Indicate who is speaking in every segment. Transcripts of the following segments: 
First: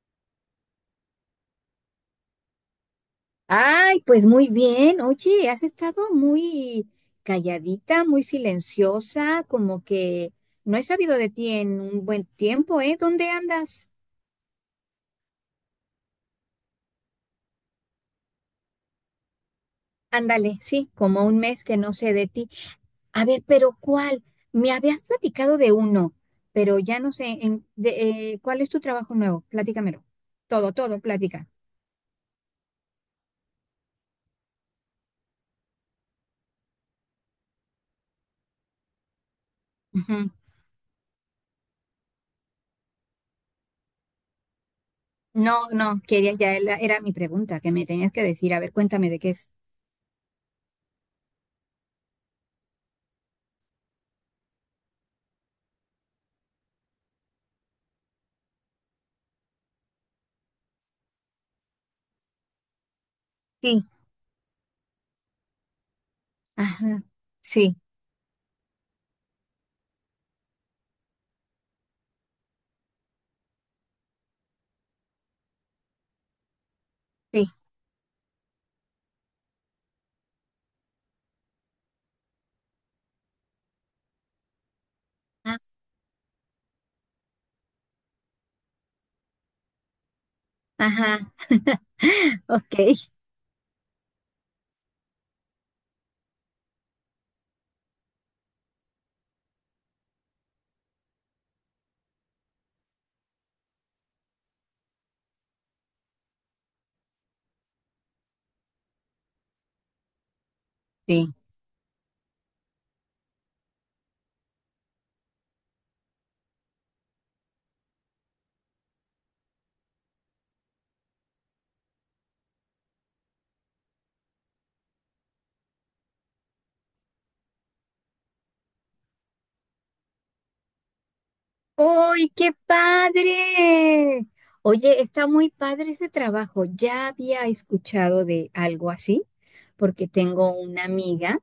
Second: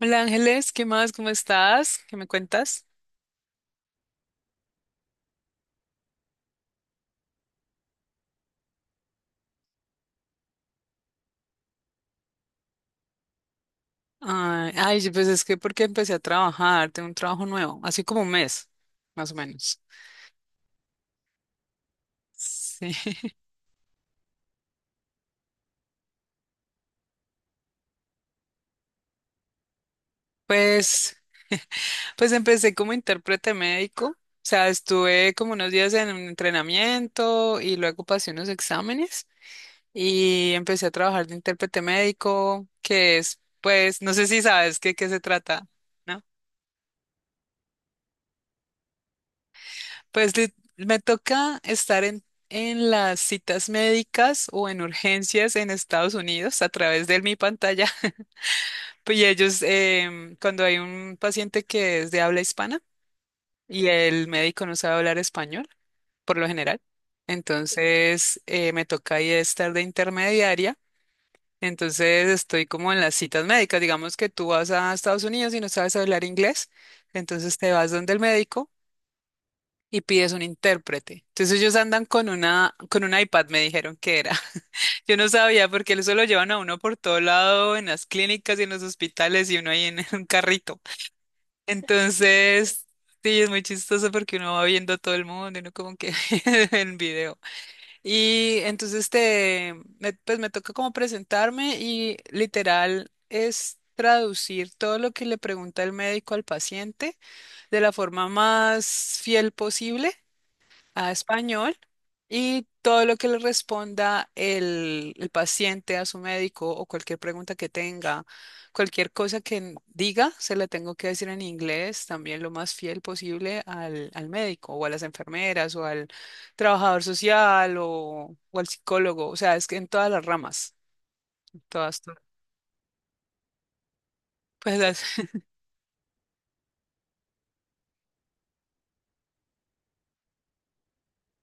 Speaker 1: Hola Ángeles, ¿qué más? ¿Cómo estás? ¿Qué me cuentas?
Speaker 2: Ay, pues muy bien. Oye, has estado muy calladita, muy silenciosa, como que no he sabido de ti en un buen tiempo, ¿eh? ¿Dónde andas?
Speaker 1: Ay, ay, sí, pues es que porque empecé a trabajar, tengo un trabajo nuevo, así como un mes, más o menos.
Speaker 2: Ándale, sí, como un mes que no sé de ti.
Speaker 1: Sí.
Speaker 2: A ver, pero ¿cuál? Me habías platicado de uno, pero ya no sé ¿cuál es tu trabajo nuevo? Platícamelo. Todo, todo,
Speaker 1: Pues,
Speaker 2: plática.
Speaker 1: pues empecé como intérprete médico, o sea, estuve como unos días en un entrenamiento y luego pasé unos exámenes
Speaker 2: Ujú.
Speaker 1: y empecé a trabajar de intérprete médico, que es, pues, no sé si sabes qué se trata,
Speaker 2: No, no,
Speaker 1: ¿no?
Speaker 2: era mi pregunta que me tenías que decir. A ver, cuéntame de qué es.
Speaker 1: Pues me toca estar en las citas médicas o en urgencias en Estados Unidos a través de mi pantalla. Pues, y ellos, cuando hay un paciente que es de habla hispana y
Speaker 2: Sí,
Speaker 1: el médico no sabe hablar español, por lo general,
Speaker 2: ajá, sí,
Speaker 1: entonces me toca ahí estar de intermediaria. Entonces estoy como en las citas médicas. Digamos que tú vas a Estados Unidos y no sabes hablar inglés,
Speaker 2: sí.
Speaker 1: entonces te vas donde el médico, y pides un intérprete. Entonces ellos andan con una, con un iPad, me dijeron que era. Yo no sabía porque eso lo llevan a uno por todo lado, en las clínicas y en los hospitales y uno ahí en un carrito.
Speaker 2: Ajá,
Speaker 1: Entonces,
Speaker 2: ok.
Speaker 1: sí, es muy chistoso porque uno va viendo a todo el mundo y uno como que en video. Y entonces pues me toca como presentarme y literal es traducir todo lo que le pregunta el médico al paciente de la forma más fiel posible a
Speaker 2: Sí.
Speaker 1: español y todo lo que le responda el paciente a su médico o cualquier pregunta que tenga, cualquier cosa que diga, se la tengo que decir en inglés, también lo más fiel posible al médico o a las enfermeras o al trabajador social o al psicólogo, o sea, es que en todas las ramas, en todas, todas.
Speaker 2: ¡Uy, qué padre!
Speaker 1: Pues
Speaker 2: Oye,
Speaker 1: las,
Speaker 2: está muy padre ese trabajo. Ya había escuchado de algo así, porque tengo una amiga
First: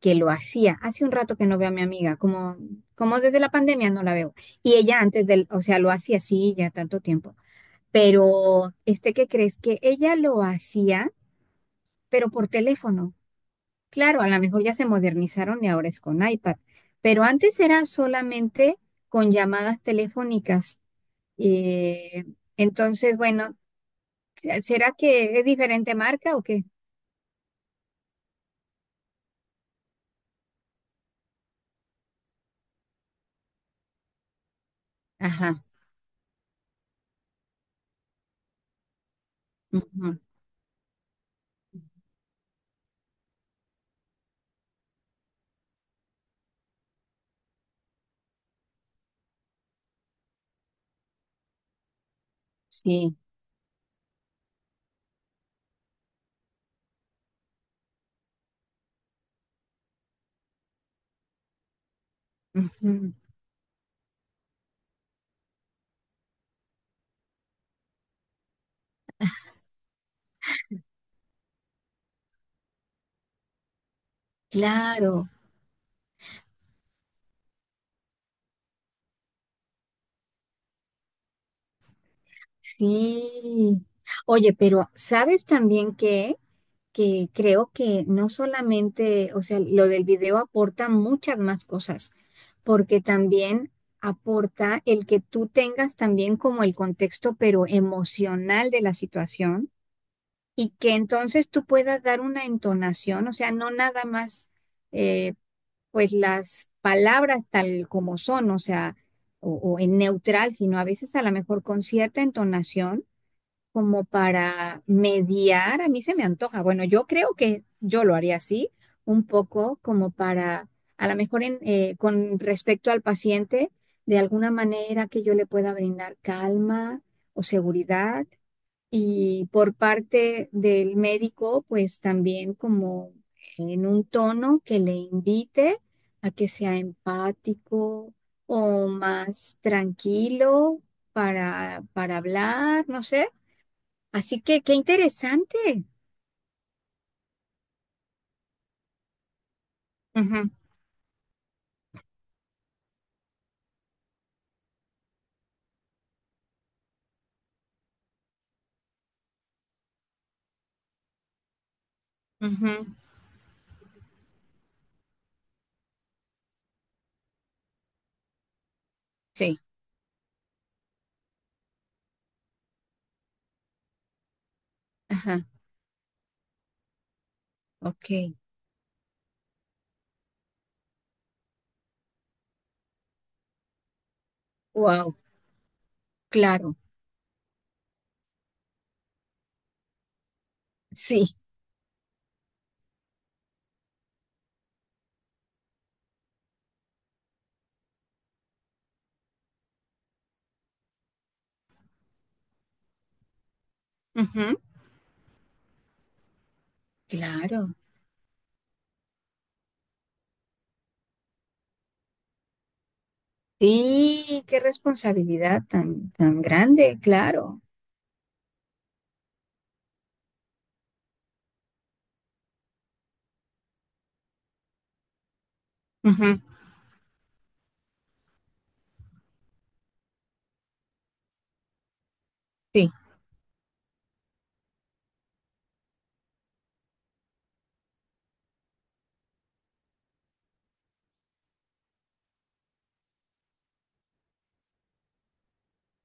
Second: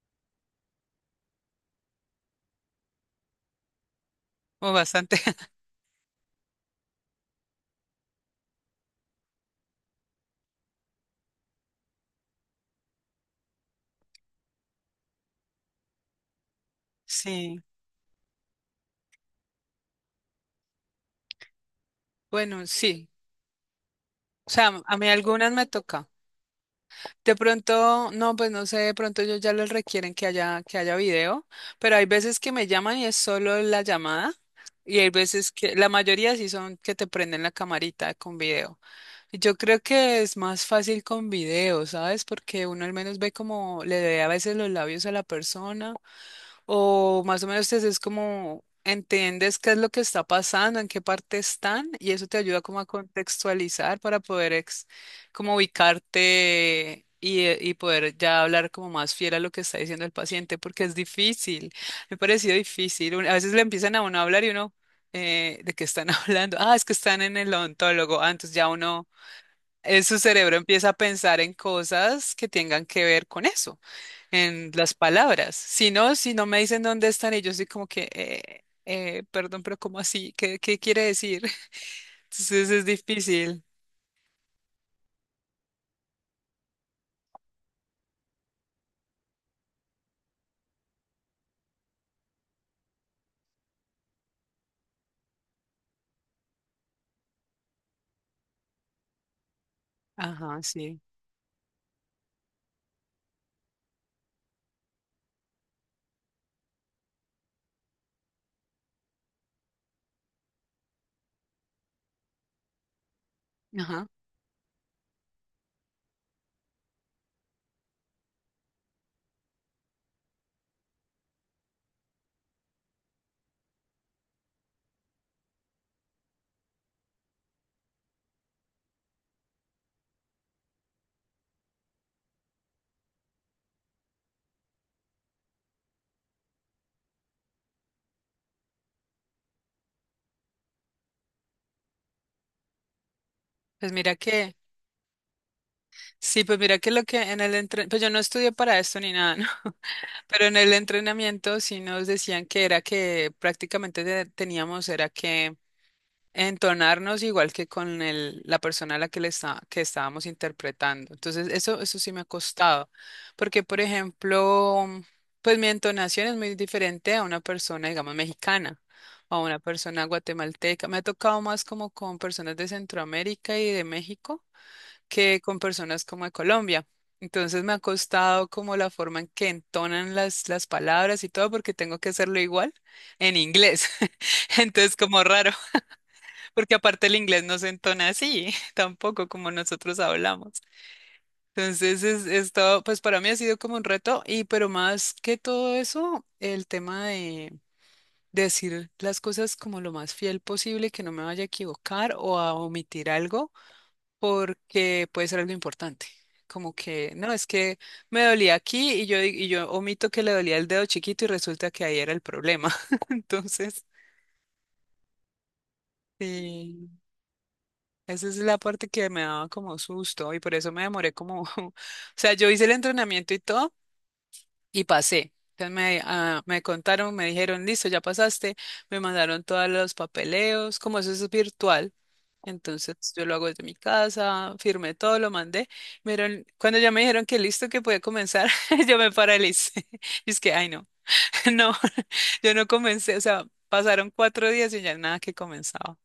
Speaker 2: que lo hacía. Hace un rato que no veo a mi amiga, como desde la pandemia no la veo.
Speaker 1: o
Speaker 2: Y ella
Speaker 1: bastante,
Speaker 2: antes o sea, lo hacía así ya tanto tiempo. Pero, ¿qué crees? Que ella lo hacía, pero por teléfono. Claro, a lo mejor ya se modernizaron y ahora es con iPad, pero antes
Speaker 1: sí,
Speaker 2: era solamente con llamadas telefónicas. Eh,
Speaker 1: bueno, sí,
Speaker 2: entonces, bueno,
Speaker 1: o sea,
Speaker 2: ¿será
Speaker 1: a mí
Speaker 2: que es
Speaker 1: algunas me
Speaker 2: diferente
Speaker 1: toca.
Speaker 2: marca o qué?
Speaker 1: De pronto, no, pues no sé, de pronto ellos ya les requieren que haya video, pero hay veces que me llaman y es solo la llamada, y hay veces
Speaker 2: Ajá,
Speaker 1: que, la mayoría sí son que te prenden la camarita con video. Y yo creo
Speaker 2: ujú,
Speaker 1: que es más fácil con video, ¿sabes? Porque uno al menos ve como le ve a veces los labios a la persona o más o menos te es como entiendes qué es lo que está pasando, en qué parte están, y eso te ayuda como a
Speaker 2: sí,
Speaker 1: contextualizar para poder como ubicarte y poder ya hablar como más fiel a lo que está diciendo el paciente, porque es difícil, me ha parecido
Speaker 2: ujú,
Speaker 1: difícil. A veces le empiezan a uno a hablar y uno, ¿de qué están hablando? Ah, es que están en el odontólogo. Ah, entonces ya uno, su cerebro empieza a pensar en cosas que tengan que ver con eso en las
Speaker 2: claro,
Speaker 1: palabras. Si no, si no me dicen dónde están, y yo soy como que, perdón, pero ¿cómo así? ¿Qué quiere decir? Entonces es difícil.
Speaker 2: sí. Oye, pero ¿sabes también qué? Que creo que no solamente, o sea, lo del video aporta muchas más cosas, porque también aporta el que tú tengas también como el contexto, pero emocional de la situación,
Speaker 1: Ajá,
Speaker 2: y que
Speaker 1: sí.
Speaker 2: entonces tú puedas dar una entonación, o sea, no nada más, eh, pues las palabras tal como son, o sea, o en neutral, sino a veces a lo mejor con cierta entonación como
Speaker 1: Ajá.
Speaker 2: para mediar, a mí se me antoja. Bueno, yo creo que yo lo haría así, un poco como para, a lo mejor con respecto al paciente, de alguna manera que yo le pueda brindar calma o seguridad. Y por parte del médico, pues también como en un tono que le invite a que sea empático o más tranquilo para hablar, no sé.
Speaker 1: Pues mira
Speaker 2: Así
Speaker 1: que,
Speaker 2: que qué interesante.
Speaker 1: sí, pues mira que lo que en el entrenamiento, pues yo no estudié para esto ni nada, ¿no? Pero
Speaker 2: Ujú,
Speaker 1: en el entrenamiento sí nos decían que era que prácticamente teníamos, era que entonarnos igual que con el, la persona a la que le está, que estábamos interpretando. Entonces, eso sí me ha
Speaker 2: ujú,
Speaker 1: costado, porque, por ejemplo, pues mi entonación es muy diferente a una persona, digamos, mexicana o a una
Speaker 2: sí,
Speaker 1: persona guatemalteca. Me ha tocado más como con personas de Centroamérica y de México que
Speaker 2: ajá,
Speaker 1: con personas como de Colombia. Entonces me ha
Speaker 2: ok.
Speaker 1: costado como la forma en que entonan las palabras y todo porque tengo que hacerlo igual en inglés. Entonces
Speaker 2: Wow,
Speaker 1: como raro. Porque
Speaker 2: claro,
Speaker 1: aparte el inglés no se entona así, tampoco como nosotros hablamos.
Speaker 2: sí,
Speaker 1: Entonces, es todo, pues para mí ha sido como un reto, y pero más que todo eso, el tema de decir las cosas como lo más fiel posible, que no me vaya a equivocar o a omitir algo,
Speaker 2: ujú,
Speaker 1: porque puede ser algo importante. Como que, no, es
Speaker 2: claro.
Speaker 1: que me dolía aquí y yo omito que le dolía el dedo chiquito y resulta que ahí era el problema. Entonces,
Speaker 2: Sí, qué responsabilidad tan, tan grande,
Speaker 1: sí.
Speaker 2: claro.
Speaker 1: Esa es la parte que me daba como susto y por eso me demoré como, o sea, yo hice el entrenamiento y todo y pasé. Entonces me,
Speaker 2: Ujú,
Speaker 1: ah, me contaron, me dijeron, listo, ya pasaste, me mandaron todos los papeleos, como eso es virtual.
Speaker 2: sí,
Speaker 1: Entonces yo lo hago desde mi casa, firmé todo, lo mandé. Cuando ya me dijeron que listo, que podía comenzar, yo me paralicé. Y es que, ay no, no, yo no comencé, o sea, pasaron 4 días y ya nada que comenzaba.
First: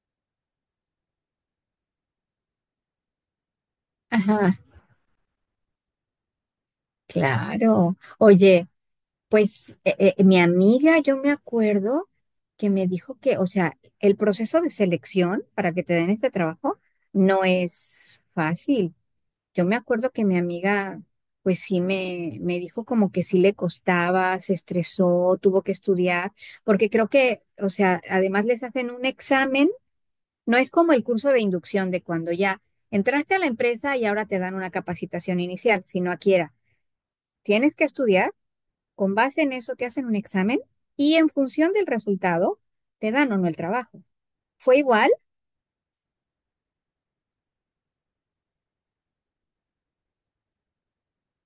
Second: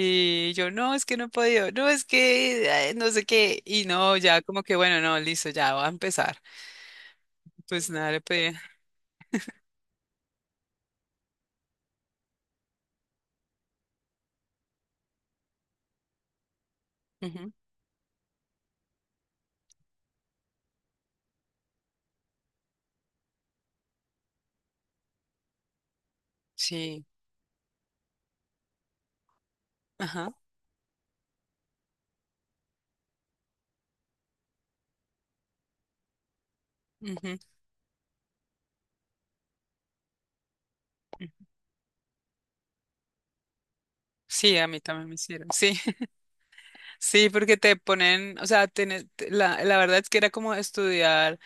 Speaker 1: Y yo, no, es que no he podido, no, es que no sé qué. Y no, ya
Speaker 2: ajá,
Speaker 1: como que, bueno, no, listo, ya va a empezar. Pues
Speaker 2: claro.
Speaker 1: nada, le pedí.
Speaker 2: Oye, pues mi amiga, yo me acuerdo que me dijo que, o sea, el proceso de selección para que te den este trabajo no
Speaker 1: Ujú,
Speaker 2: es fácil. Yo me acuerdo que mi amiga, pues sí me dijo como que sí le costaba, se estresó, tuvo que estudiar, porque
Speaker 1: sí,
Speaker 2: creo que, o sea, además les hacen un examen,
Speaker 1: ajá.
Speaker 2: no es como el curso de inducción de cuando ya entraste a la empresa y ahora te dan una capacitación inicial, sino aquí era,
Speaker 1: Ujú.
Speaker 2: tienes que estudiar, con base en eso te hacen un examen y en función del resultado te dan o no el trabajo.
Speaker 1: Sí, a
Speaker 2: ¿Fue
Speaker 1: mí también
Speaker 2: igual?
Speaker 1: me hicieron. Sí. Sí, porque te ponen, o sea, la verdad es que era como estudiar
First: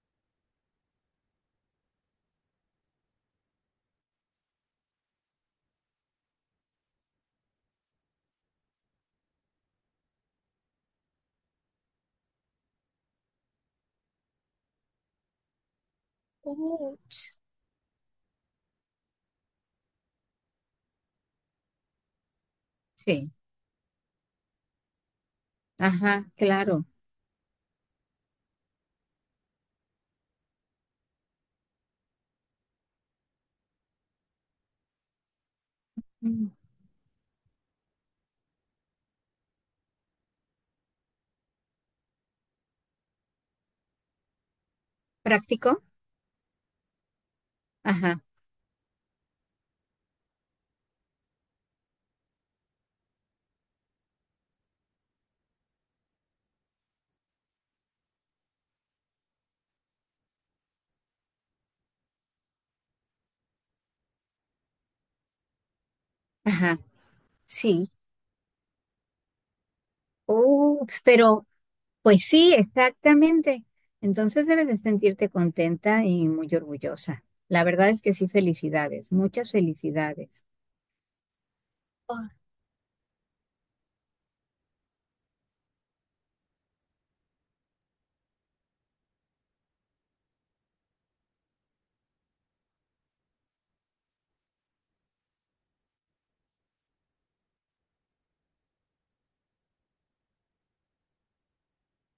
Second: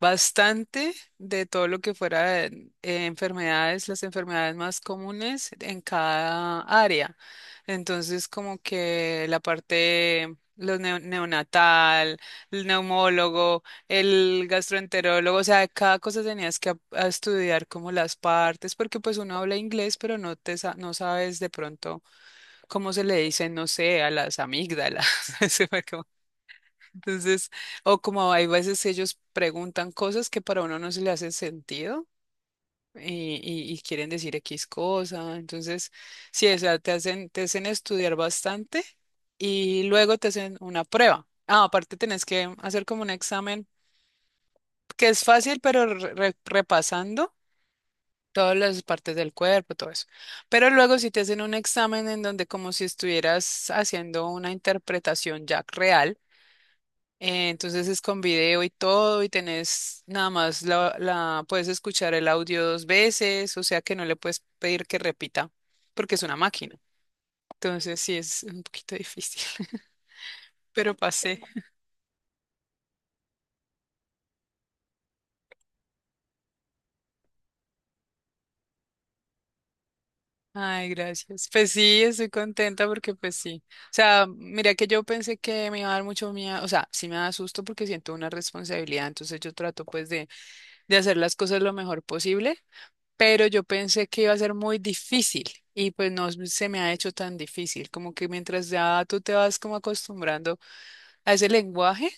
Speaker 1: bastante de todo lo que fuera enfermedades, las enfermedades más comunes en cada área. Entonces, como que la parte, los neonatal, el neumólogo, el gastroenterólogo, o sea, de cada cosa tenías que a
Speaker 2: Uch,
Speaker 1: estudiar como las partes, porque pues uno habla inglés, pero no sabes de pronto. ¿Cómo se le
Speaker 2: sí,
Speaker 1: dice? No sé, a las amígdalas. Se me acabó.
Speaker 2: ajá, claro.
Speaker 1: Entonces, o como hay veces ellos preguntan cosas que para uno no se le hace sentido y quieren decir X cosa. Entonces, sí,
Speaker 2: Mm.
Speaker 1: o sea, te hacen estudiar bastante y luego te hacen una prueba. Ah, aparte tenés que hacer como un examen que es fácil,
Speaker 2: ¿Práctico?
Speaker 1: pero repasando.
Speaker 2: Ajá,
Speaker 1: Todas las partes del cuerpo, todo eso. Pero luego si te hacen un examen en donde como si estuvieras haciendo una interpretación ya real, entonces es con video y todo y tenés nada más la puedes escuchar el audio 2 veces, o sea que no le puedes pedir que repita porque es una máquina.
Speaker 2: ajá. Sí,
Speaker 1: Entonces sí es un poquito difícil, pero
Speaker 2: ups,
Speaker 1: pasé.
Speaker 2: pero pues sí, exactamente. Entonces debes de sentirte contenta y muy orgullosa. La verdad es que sí, felicidades, muchas felicidades.
Speaker 1: Ay, gracias. Pues sí, estoy
Speaker 2: Ah,
Speaker 1: contenta porque pues sí. O sea, mira que yo pensé que me iba a dar mucho miedo, o sea, sí me da susto porque siento una responsabilidad, entonces yo trato pues de hacer las cosas lo mejor posible, pero yo pensé que iba a ser muy difícil y pues no se me ha hecho tan difícil, como que mientras ya tú te vas como acostumbrando a ese lenguaje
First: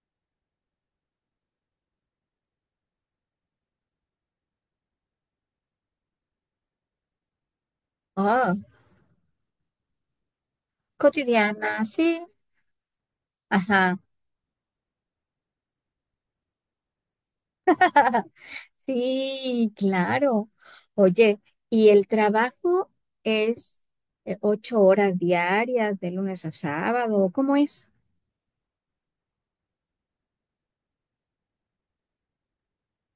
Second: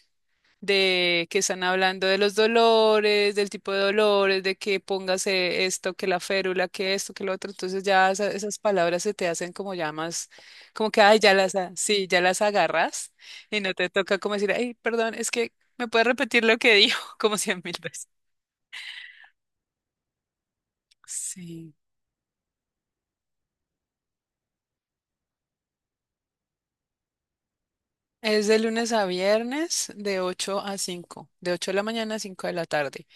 Speaker 1: de que están hablando de los dolores, del tipo de dolores, de que póngase esto, que la férula, que esto, que lo otro. Entonces ya
Speaker 2: ah,
Speaker 1: esas palabras se te hacen como ya más, como que, ay, ya las,
Speaker 2: cotidiana,
Speaker 1: sí, ya
Speaker 2: sí.
Speaker 1: las agarras y no te
Speaker 2: Ajá,
Speaker 1: toca como decir, ay, perdón, es que me puedes repetir lo que dijo como cien mil veces.
Speaker 2: sí, claro. Oye,
Speaker 1: Sí.
Speaker 2: ¿y el trabajo es 8 horas diarias de lunes a sábado? ¿Cómo es?
Speaker 1: Es de lunes a viernes de 8 a 5, de 8 de la mañana a 5 de la tarde.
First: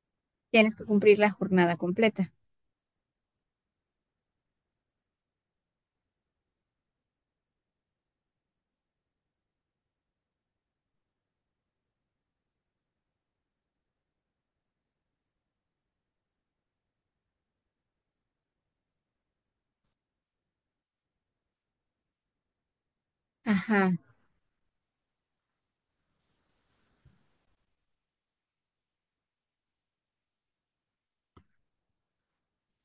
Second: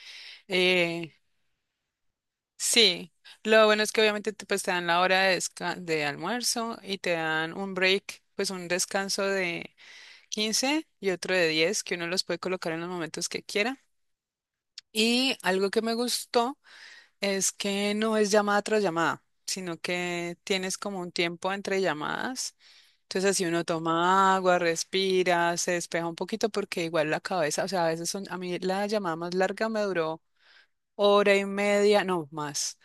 Speaker 2: Tienes que cumplir la jornada completa.
Speaker 1: Sí, lo bueno es que obviamente te, pues, te dan la hora de almuerzo y te dan un break, pues un descanso de 15 y otro de 10 que uno los puede colocar en los momentos que quiera. Y algo que me gustó es que no es llamada tras llamada, sino que tienes como un tiempo entre llamadas. Entonces así uno
Speaker 2: Ajá.
Speaker 1: toma agua, respira, se despeja un poquito porque igual la cabeza, o sea, a veces son, a mí la llamada más larga me duró hora y media, no más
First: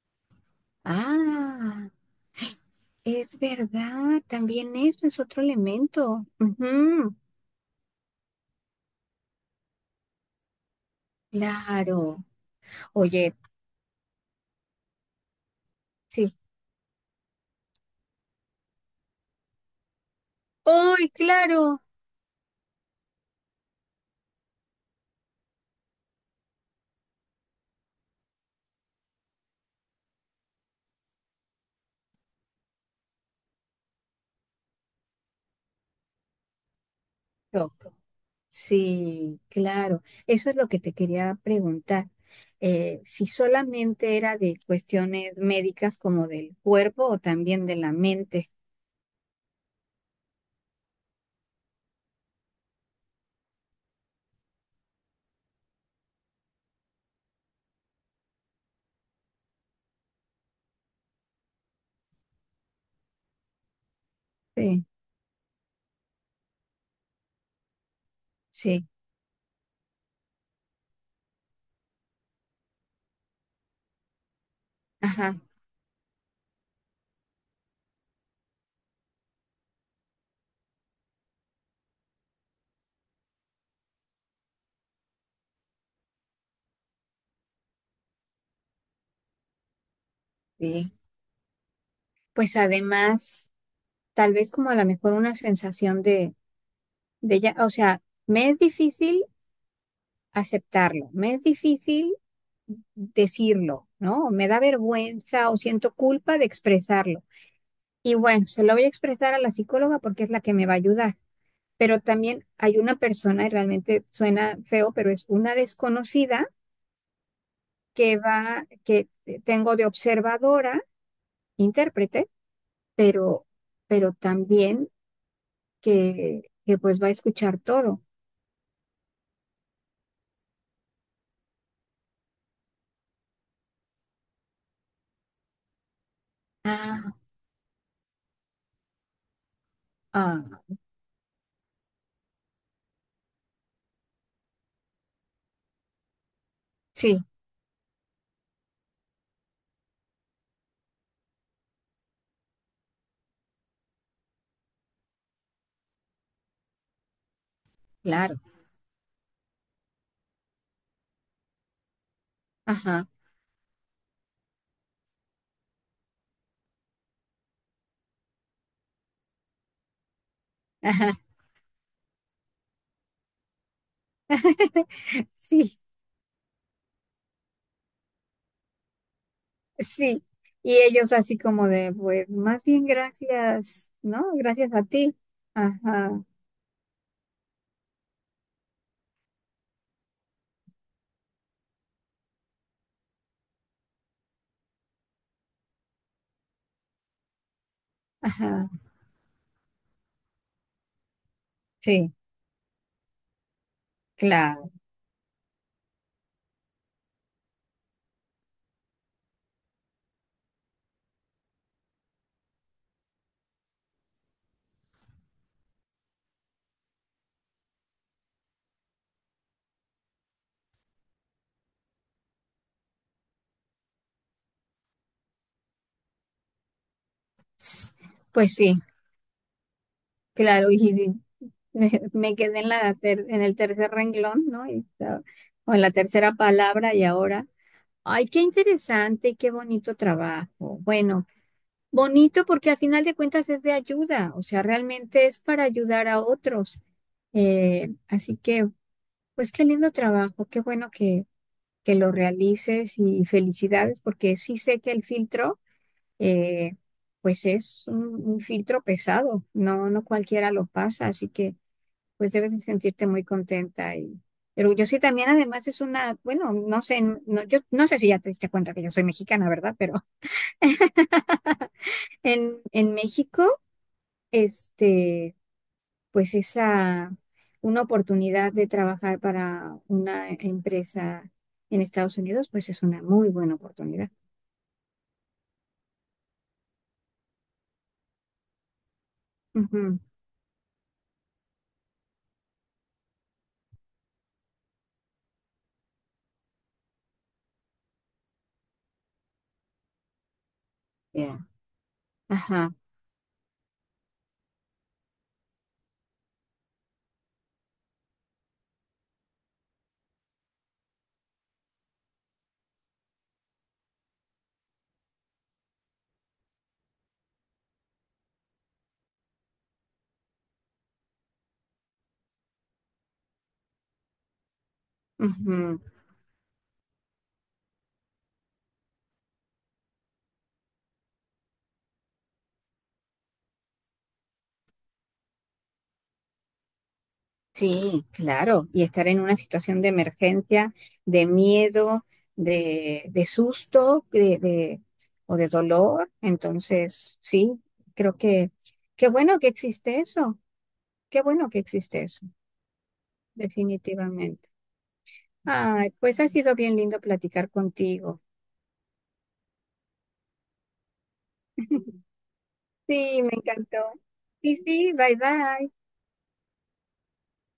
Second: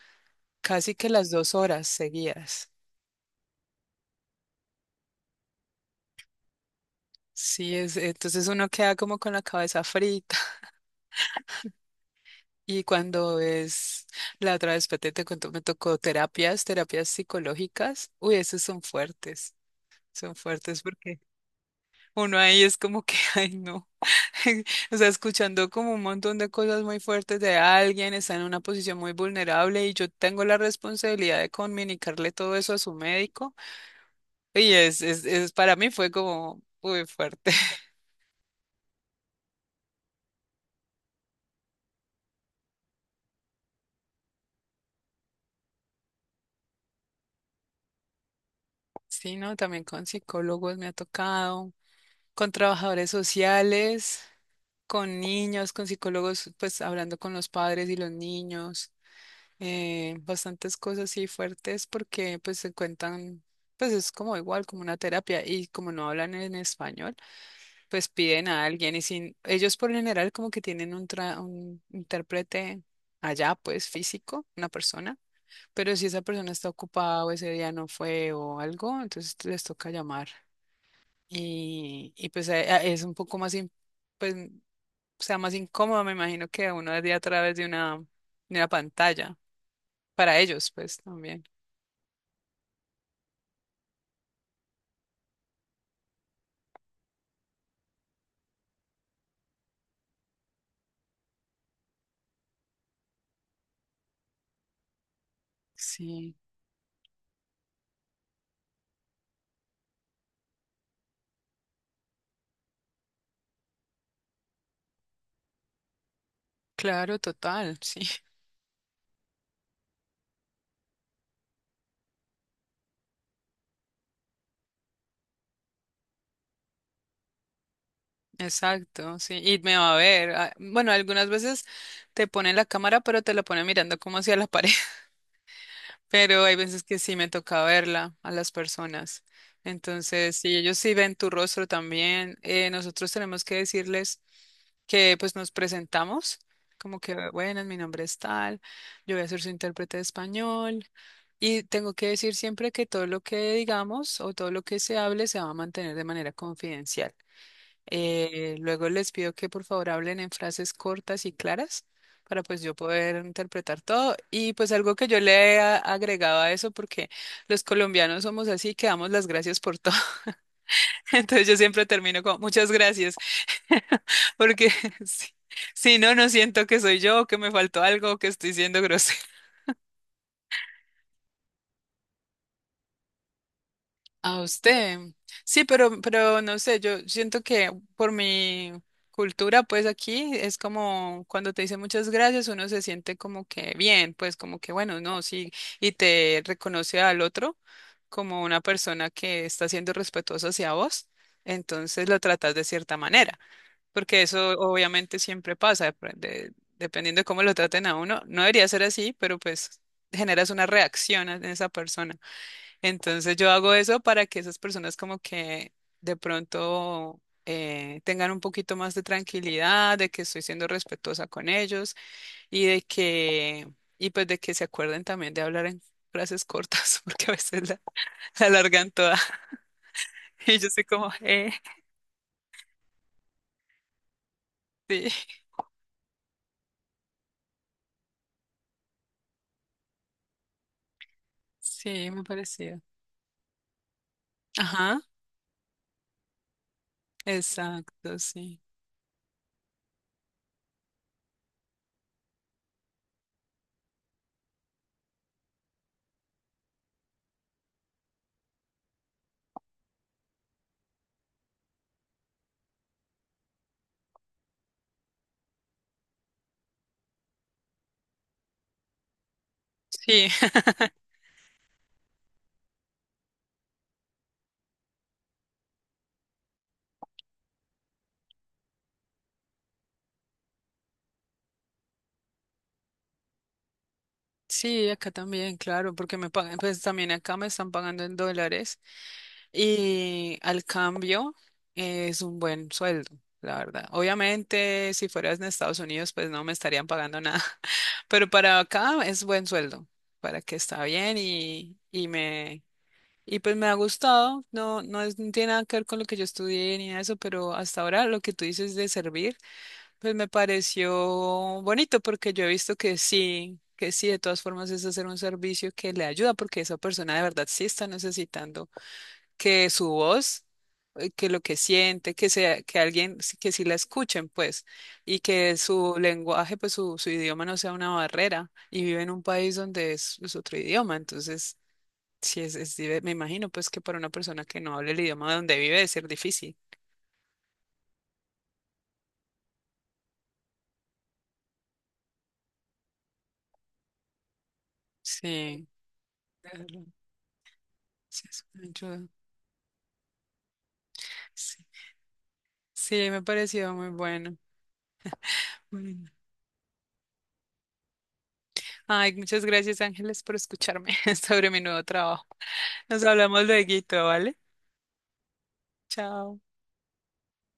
Speaker 1: casi que las dos
Speaker 2: Ah,
Speaker 1: horas seguidas.
Speaker 2: es verdad, también eso es otro elemento. Ujú,
Speaker 1: Sí, entonces uno queda como con la cabeza frita.
Speaker 2: claro.
Speaker 1: Y
Speaker 2: Oye,
Speaker 1: cuando es la otra vez, Pete, te contó me tocó
Speaker 2: sí.
Speaker 1: terapias, terapias psicológicas. Uy, esos son fuertes
Speaker 2: ¡Ay,
Speaker 1: porque
Speaker 2: claro!
Speaker 1: uno ahí es como que, ay, no. O sea, escuchando como un montón de cosas muy fuertes de alguien, está en una posición muy vulnerable y yo tengo la responsabilidad de comunicarle todo eso a su médico. Y es para mí fue como muy fuerte.
Speaker 2: Rock. Sí, claro. Eso es lo que te quería preguntar. Si solamente era de cuestiones médicas como del cuerpo o también de la mente.
Speaker 1: Sí, no, también con psicólogos me ha tocado, con trabajadores sociales, con niños, con psicólogos, pues hablando con los padres y los niños, bastantes cosas así fuertes porque pues se cuentan, pues es como igual, como
Speaker 2: Sí,
Speaker 1: una terapia y como no hablan en español, pues piden a
Speaker 2: sí,
Speaker 1: alguien y sin, ellos por lo general como que tienen un intérprete allá, pues físico, una persona,
Speaker 2: ajá,
Speaker 1: pero si esa persona está ocupada o ese día no fue o algo, entonces les toca llamar. Y pues es un poco más, pues, mm, más incómodo, me imagino, que uno de a través de una pantalla. Para ellos,
Speaker 2: sí.
Speaker 1: pues también.
Speaker 2: Pues además, tal vez como a lo mejor una sensación de, ya, o sea, me es difícil aceptarlo, me es difícil decirlo, ¿no? O me da vergüenza o siento
Speaker 1: Sí,
Speaker 2: culpa de expresarlo. Y bueno, se lo voy a expresar a la psicóloga porque es la que me va a ayudar. Pero también hay una persona, y realmente suena feo, pero es una desconocida
Speaker 1: claro, total, sí,
Speaker 2: que tengo de observadora, intérprete, pero, pero también que pues va a escuchar todo.
Speaker 1: exacto, sí. Y me va a ver. Bueno, algunas veces te ponen la cámara, pero te la ponen mirando como hacia la pared. Pero hay veces que
Speaker 2: Ah,
Speaker 1: sí me toca verla a las personas. Entonces, si
Speaker 2: ah,
Speaker 1: ellos sí ven tu rostro también, nosotros tenemos que decirles que pues nos presentamos, como
Speaker 2: sí,
Speaker 1: que, bueno, mi nombre es tal, yo voy a ser su intérprete de español. Y tengo que decir siempre que todo lo que digamos o todo lo que se hable se va a mantener de manera confidencial.
Speaker 2: claro.
Speaker 1: Luego les pido que por favor hablen en frases cortas y claras para pues yo
Speaker 2: Ajá,
Speaker 1: poder interpretar todo. Y pues algo que yo agregaba a eso, porque los colombianos somos así, que damos las gracias por todo.
Speaker 2: ajá.
Speaker 1: Entonces yo siempre termino con muchas gracias, porque si,
Speaker 2: Sí,
Speaker 1: si no, no siento que soy yo, que me faltó algo, que estoy siendo grosero.
Speaker 2: sí. Y ellos así como de, pues, más bien gracias, ¿no?
Speaker 1: A
Speaker 2: Gracias a
Speaker 1: usted.
Speaker 2: ti.
Speaker 1: Sí, pero,
Speaker 2: Ajá,
Speaker 1: pero no sé, yo siento que por mi cultura, pues aquí es como cuando te dicen muchas gracias, uno se siente como que bien, pues como que bueno, no, sí, y te reconoce al otro como una
Speaker 2: ajá,
Speaker 1: persona que está siendo respetuosa hacia vos, entonces
Speaker 2: sí,
Speaker 1: lo tratas de cierta manera, porque eso
Speaker 2: claro.
Speaker 1: obviamente siempre pasa, dependiendo de cómo lo traten a uno, no debería ser así, pero pues generas una reacción en esa persona. Entonces yo hago eso para que esas personas como que de pronto tengan un poquito más de tranquilidad, de que estoy siendo respetuosa con ellos y de que, y pues de que se acuerden también de hablar en frases cortas, porque a veces la
Speaker 2: Pues sí,
Speaker 1: alargan toda. Y yo
Speaker 2: claro.
Speaker 1: soy
Speaker 2: Y
Speaker 1: como,
Speaker 2: y me quedé en la en el tercer renglón, ¿no? Y
Speaker 1: sí,
Speaker 2: o en la tercera palabra y ahora. Ay, qué interesante y qué bonito trabajo. Bueno,
Speaker 1: sí, me
Speaker 2: bonito porque al
Speaker 1: pareció.
Speaker 2: final de cuentas es de ayuda, o sea,
Speaker 1: Ajá,
Speaker 2: realmente es para ayudar a otros. Eh,
Speaker 1: exacto,
Speaker 2: así
Speaker 1: sí.
Speaker 2: que, pues qué lindo trabajo, qué bueno que lo realices y felicidades, porque sí sé que el filtro, eh, pues es un filtro pesado, no, no cualquiera lo pasa, así que pues debes de sentirte muy contenta y orgullosa. Y también además es una, bueno, no sé, no, yo no sé si ya te diste cuenta que yo soy mexicana, ¿verdad? Pero
Speaker 1: Sí,
Speaker 2: en México, este, pues una oportunidad de trabajar para una empresa en Estados Unidos, pues es una muy buena oportunidad.
Speaker 1: sí, acá también, claro, porque me pagan, pues también acá me están pagando en dólares.
Speaker 2: Ujú.
Speaker 1: Y al cambio es un buen sueldo, la verdad. Obviamente, si fueras en Estados Unidos, pues no me estarían pagando nada, pero para acá es buen sueldo, para que está bien
Speaker 2: Ajá,
Speaker 1: y pues me ha gustado. No tiene nada que ver con lo que yo estudié ni nada de eso, pero hasta ahora lo que tú dices de servir, pues me pareció bonito porque yo he visto que sí. Que sí, de todas formas es hacer un servicio que le ayuda porque esa persona de verdad sí está necesitando que su voz, que lo que siente, que sea, que alguien, que sí la escuchen, pues, y que
Speaker 2: ujú,
Speaker 1: su lenguaje, su idioma no sea una barrera, y vive en un país donde es otro idioma, entonces, sí es, me imagino, pues, que para una persona que no hable el idioma donde vive debe ser difícil.
Speaker 2: sí, claro. Y estar en una situación de emergencia, de miedo, de, susto, o de
Speaker 1: Sí,
Speaker 2: dolor.
Speaker 1: claro,
Speaker 2: Entonces, sí, creo
Speaker 1: sí, es
Speaker 2: que
Speaker 1: una ayuda.
Speaker 2: qué bueno que existe eso. Qué bueno que
Speaker 1: Sí,
Speaker 2: existe eso,
Speaker 1: sí, me pareció muy bueno.
Speaker 2: definitivamente. Ay,
Speaker 1: Bueno.
Speaker 2: pues ha sido bien lindo platicar contigo.
Speaker 1: Ay, muchas gracias, Ángeles, por escucharme sobre mi nuevo trabajo. Nos
Speaker 2: Sí, me
Speaker 1: hablamos
Speaker 2: encantó.
Speaker 1: luego, ¿vale?
Speaker 2: Y sí, bye bye.
Speaker 1: Chao.